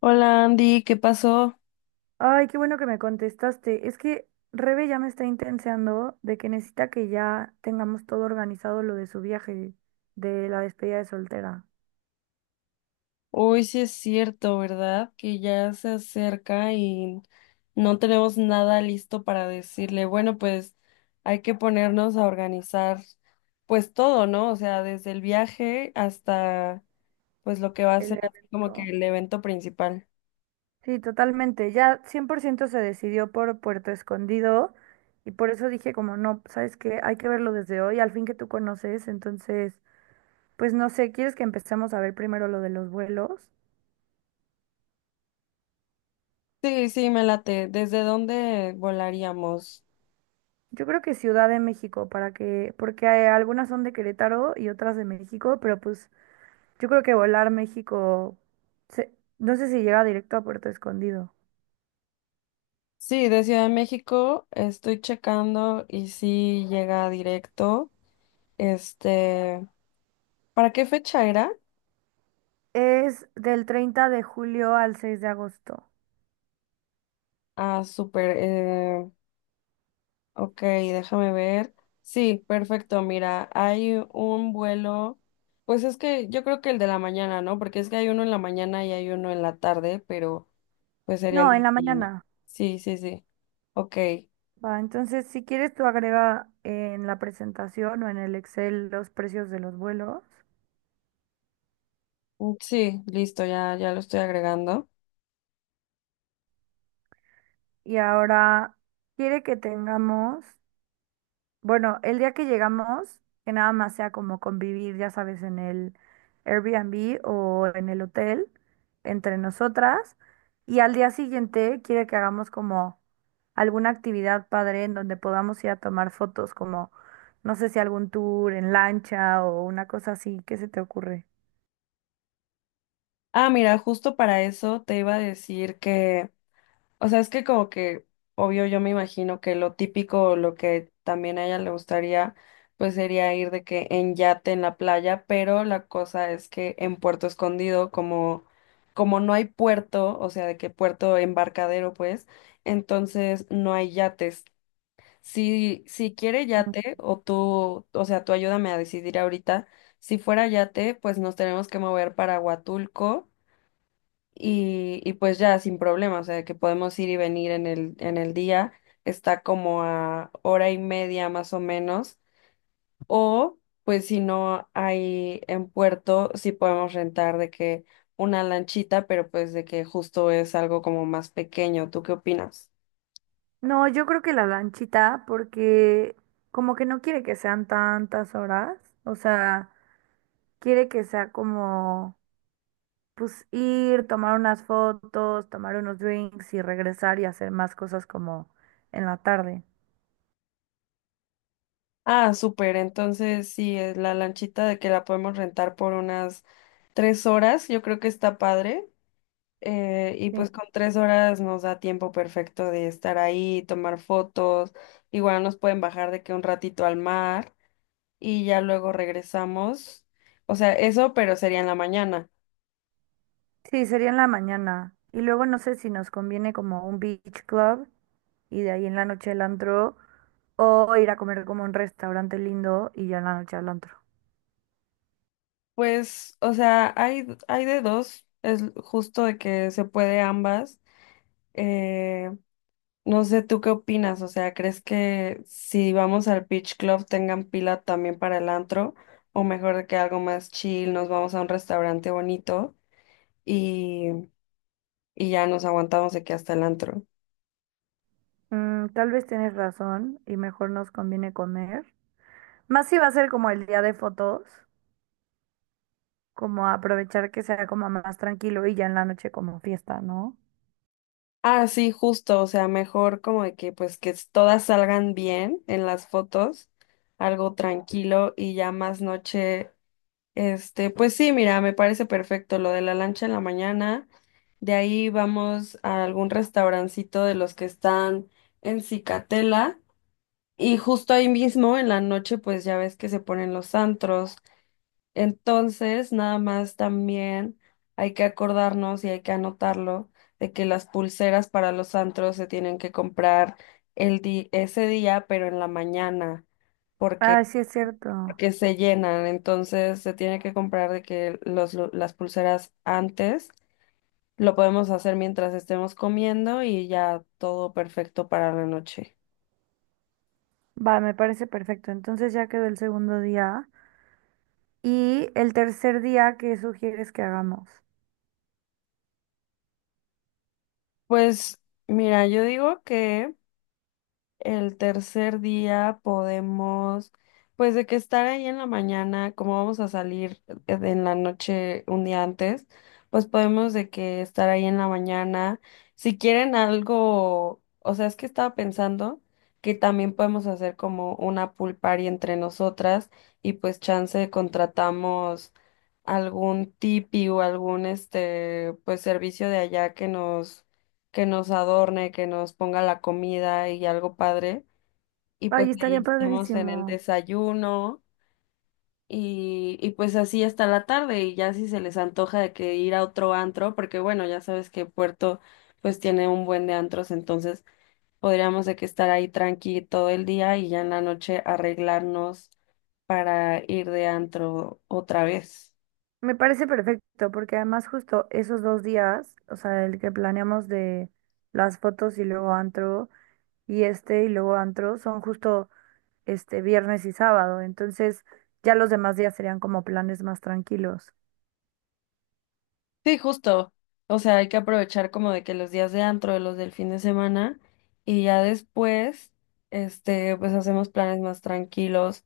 Hola Andy, ¿qué pasó? Ay, qué bueno que me contestaste. Es que Rebe ya me está intenseando de que necesita que ya tengamos todo organizado lo de su viaje, de la despedida de soltera, Hoy sí es cierto, ¿verdad? Que ya se acerca y no tenemos nada listo para decirle. Bueno, pues hay que ponernos a organizar pues todo, ¿no? O sea, desde el viaje hasta pues lo que va a el ser así como que evento. el evento principal. Sí, totalmente. Ya 100% se decidió por Puerto Escondido y por eso dije como, no, ¿sabes qué? Hay que verlo desde hoy, al fin que tú conoces. Entonces, pues no sé, ¿quieres que empecemos a ver primero lo de los vuelos? Sí, sí, me late. ¿Desde dónde volaríamos? Yo creo que Ciudad de México, para que, porque algunas son de Querétaro y otras de México, pero pues yo creo que volar México, se- no sé si llega directo a Puerto Escondido. Sí, de Ciudad de México estoy checando y sí llega directo. Este, ¿para qué fecha era? Es del 30 de julio al 6 de agosto. Ah, súper. Ok, déjame ver. Sí, perfecto. Mira, hay un vuelo. Pues es que yo creo que el de la mañana, ¿no? Porque es que hay uno en la mañana y hay uno en la tarde, pero pues sería el No, de en la la mañana. mañana. Sí, sí, sí. Ok. Va, entonces si quieres tú agrega en la presentación o en el Excel los precios de los vuelos. Sí, listo, ya, ya lo estoy agregando. Y ahora quiere que tengamos, bueno, el día que llegamos, que nada más sea como convivir, ya sabes, en el Airbnb o en el hotel entre nosotras. Y al día siguiente quiere que hagamos como alguna actividad padre en donde podamos ir a tomar fotos, como no sé si algún tour en lancha o una cosa así. ¿Qué se te ocurre? Ah, mira, justo para eso te iba a decir que o sea, es que como que, obvio, yo me imagino que lo típico, o lo que también a ella le gustaría, pues sería ir de que en yate en la playa, pero la cosa es que en Puerto Escondido, como, como no hay puerto, o sea, de que puerto embarcadero, pues, entonces no hay yates. Si, si quiere Mm. yate, o tú, o sea, tú ayúdame a decidir ahorita, si fuera yate, pues nos tenemos que mover para Huatulco y pues ya sin problema, o sea, que podemos ir y venir en el día, está como a hora y media más o menos, o pues si no hay en puerto, sí podemos rentar de que una lanchita, pero pues de que justo es algo como más pequeño, ¿tú qué opinas? No, yo creo que la lanchita, porque como que no quiere que sean tantas horas, o sea, quiere que sea como pues ir, tomar unas fotos, tomar unos drinks y regresar y hacer más cosas como en la tarde. Ah, súper, entonces sí, es la lanchita de que la podemos rentar por unas tres horas, yo creo que está padre. Y Sí, pues con tres horas nos da tiempo perfecto de estar ahí, tomar fotos. Igual nos pueden bajar de que un ratito al mar y ya luego regresamos. O sea, eso, pero sería en la mañana. sí, sería en la mañana. Y luego no sé si nos conviene como un beach club y de ahí en la noche el antro o ir a comer como a un restaurante lindo y ya en la noche al antro. Pues, o sea, hay de dos. Es justo de que se puede ambas. Eh, no sé, ¿tú qué opinas? O sea, ¿crees que si vamos al Beach Club tengan pila también para el antro? O mejor de que algo más chill, nos vamos a un restaurante bonito. Y ya nos aguantamos de que hasta el antro. Tal vez tienes razón y mejor nos conviene comer. Más si va a ser como el día de fotos, como aprovechar que sea como más tranquilo y ya en la noche como fiesta, ¿no? Ah, sí, justo, o sea, mejor como de que pues que todas salgan bien en las fotos, algo tranquilo y ya más noche, este, pues sí, mira, me parece perfecto lo de la lancha en la mañana, de ahí vamos a algún restaurancito de los que están en Cicatela y justo ahí mismo en la noche pues ya ves que se ponen los antros. Entonces, nada más también hay que acordarnos y hay que anotarlo de que las pulseras para los antros se tienen que comprar ese día, pero en la mañana, Ah, porque, sí es cierto. porque se llenan. Entonces, se tiene que comprar de que los, las pulseras antes lo podemos hacer mientras estemos comiendo y ya todo perfecto para la noche. Va, me parece perfecto. Entonces ya quedó el segundo día. Y el tercer día, ¿qué sugieres que hagamos? Pues mira, yo digo que el tercer día podemos, pues de que estar ahí en la mañana, como vamos a salir en la noche un día antes, pues podemos de que estar ahí en la mañana. Si quieren algo, o sea, es que estaba pensando que también podemos hacer como una pool party entre nosotras y pues chance contratamos algún tipi o algún este, pues servicio de allá que nos adorne, que nos ponga la comida y algo padre. Y Ay, pues ahí estaría estamos en el padrísimo. desayuno y pues así hasta la tarde y ya si se les antoja de que ir a otro antro, porque bueno, ya sabes que Puerto pues tiene un buen de antros, entonces podríamos de que estar ahí tranqui todo el día y ya en la noche arreglarnos para ir de antro otra vez. Me parece perfecto, porque además justo esos dos días, o sea, el que planeamos de las fotos y luego antro, y este y luego antro, son justo este viernes y sábado. Entonces ya los demás días serían como planes más tranquilos. Sí, justo. O sea, hay que aprovechar como de que los días de antro, los del fin de semana, y ya después, este, pues hacemos planes más tranquilos.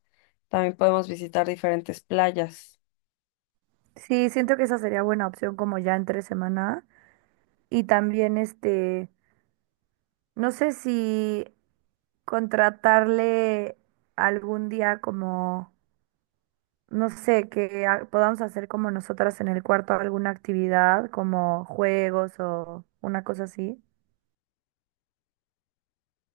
También podemos visitar diferentes playas. Sí, siento que esa sería buena opción como ya entre semana. Y también este, no sé si contratarle algún día como, no sé, que podamos hacer como nosotras en el cuarto alguna actividad, como juegos o una cosa así.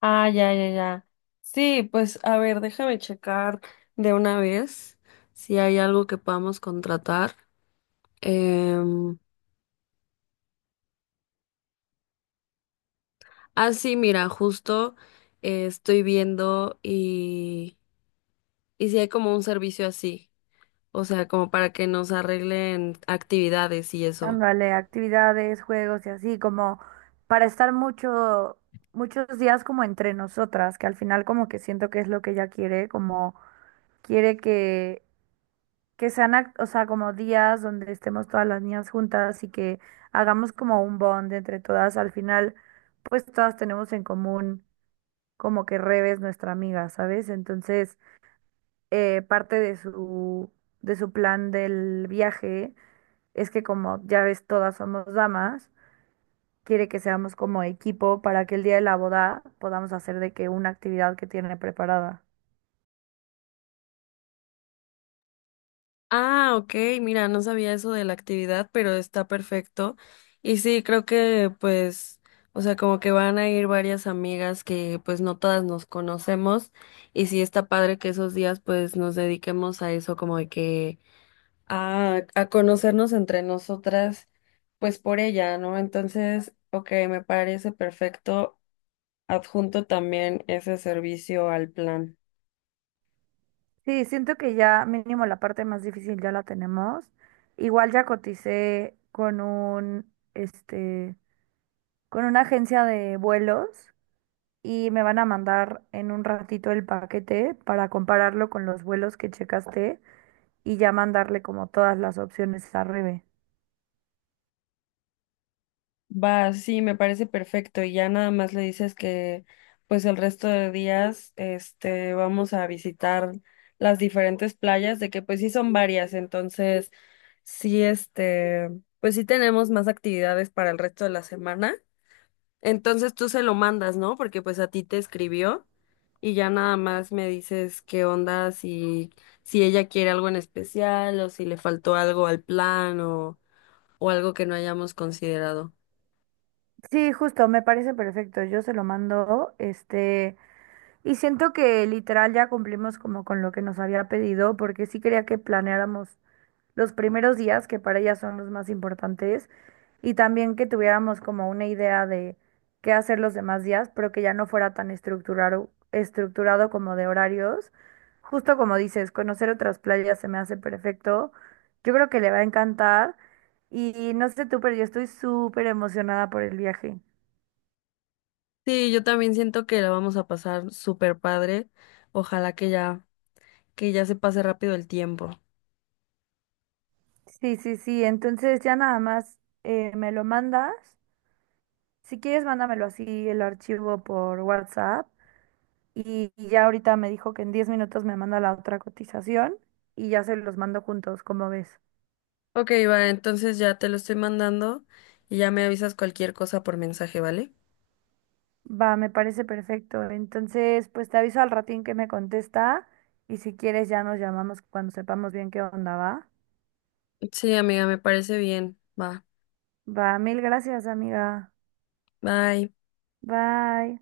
Ah, ya, ya, ya. Sí, pues a ver, déjame checar de una vez si hay algo que podamos contratar. Em, ah, sí, mira, justo estoy viendo y si hay como un servicio así. O sea, como para que nos arreglen actividades y eso. Ándale, actividades, juegos y así, como para estar muchos días como entre nosotras, que al final como que siento que es lo que ella quiere, como quiere que sean, o sea, como días donde estemos todas las niñas juntas y que hagamos como un bond entre todas. Al final, pues todas tenemos en común como que Rebe es nuestra amiga, ¿sabes? Entonces, parte de su plan del viaje es que como ya ves, todas somos damas, quiere que seamos como equipo para que el día de la boda podamos hacer de que una actividad que tiene preparada. Ah, ok, mira, no sabía eso de la actividad, pero está perfecto. Y sí, creo que pues, o sea, como que van a ir varias amigas que pues no todas nos conocemos. Y sí, está padre que esos días pues nos dediquemos a eso, como de que a conocernos entre nosotras, pues por ella, ¿no? Entonces, ok, me parece perfecto. Adjunto también ese servicio al plan. Sí, siento que ya mínimo la parte más difícil ya la tenemos. Igual ya coticé este, con una agencia de vuelos y me van a mandar en un ratito el paquete para compararlo con los vuelos que checaste y ya mandarle como todas las opciones a Rebe. Va, sí, me parece perfecto. Y ya nada más le dices que, pues el resto de días, este, vamos a visitar las diferentes playas, de que pues sí son varias, entonces sí, este, pues sí tenemos más actividades para el resto de la semana. Entonces tú se lo mandas, ¿no? Porque pues a ti te escribió y ya nada más me dices qué onda, si, si ella quiere algo en especial o si le faltó algo al plan o algo que no hayamos considerado. Sí, justo, me parece perfecto. Yo se lo mando, este, y siento que literal ya cumplimos como con lo que nos había pedido, porque sí quería que planeáramos los primeros días, que para ella son los más importantes, y también que tuviéramos como una idea de qué hacer los demás días, pero que ya no fuera tan estructurado, estructurado como de horarios. Justo como dices, conocer otras playas se me hace perfecto. Yo creo que le va a encantar. Y no sé tú, pero yo estoy súper emocionada por el viaje. Sí, yo también siento que la vamos a pasar súper padre. Ojalá que ya se pase rápido el tiempo. Sí, sí, sí. Entonces ya nada más me lo mandas. Si quieres, mándamelo así el archivo por WhatsApp. Y ya ahorita me dijo que en 10 minutos me manda la otra cotización y ya se los mando juntos, como ves. Ok, va, entonces ya te lo estoy mandando y ya me avisas cualquier cosa por mensaje, ¿vale? Va, me parece perfecto. Entonces, pues te aviso al ratín que me contesta y si quieres ya nos llamamos cuando sepamos bien qué onda va. Sí, amiga, me parece bien. Va, Va, mil gracias, amiga. bye. Bye.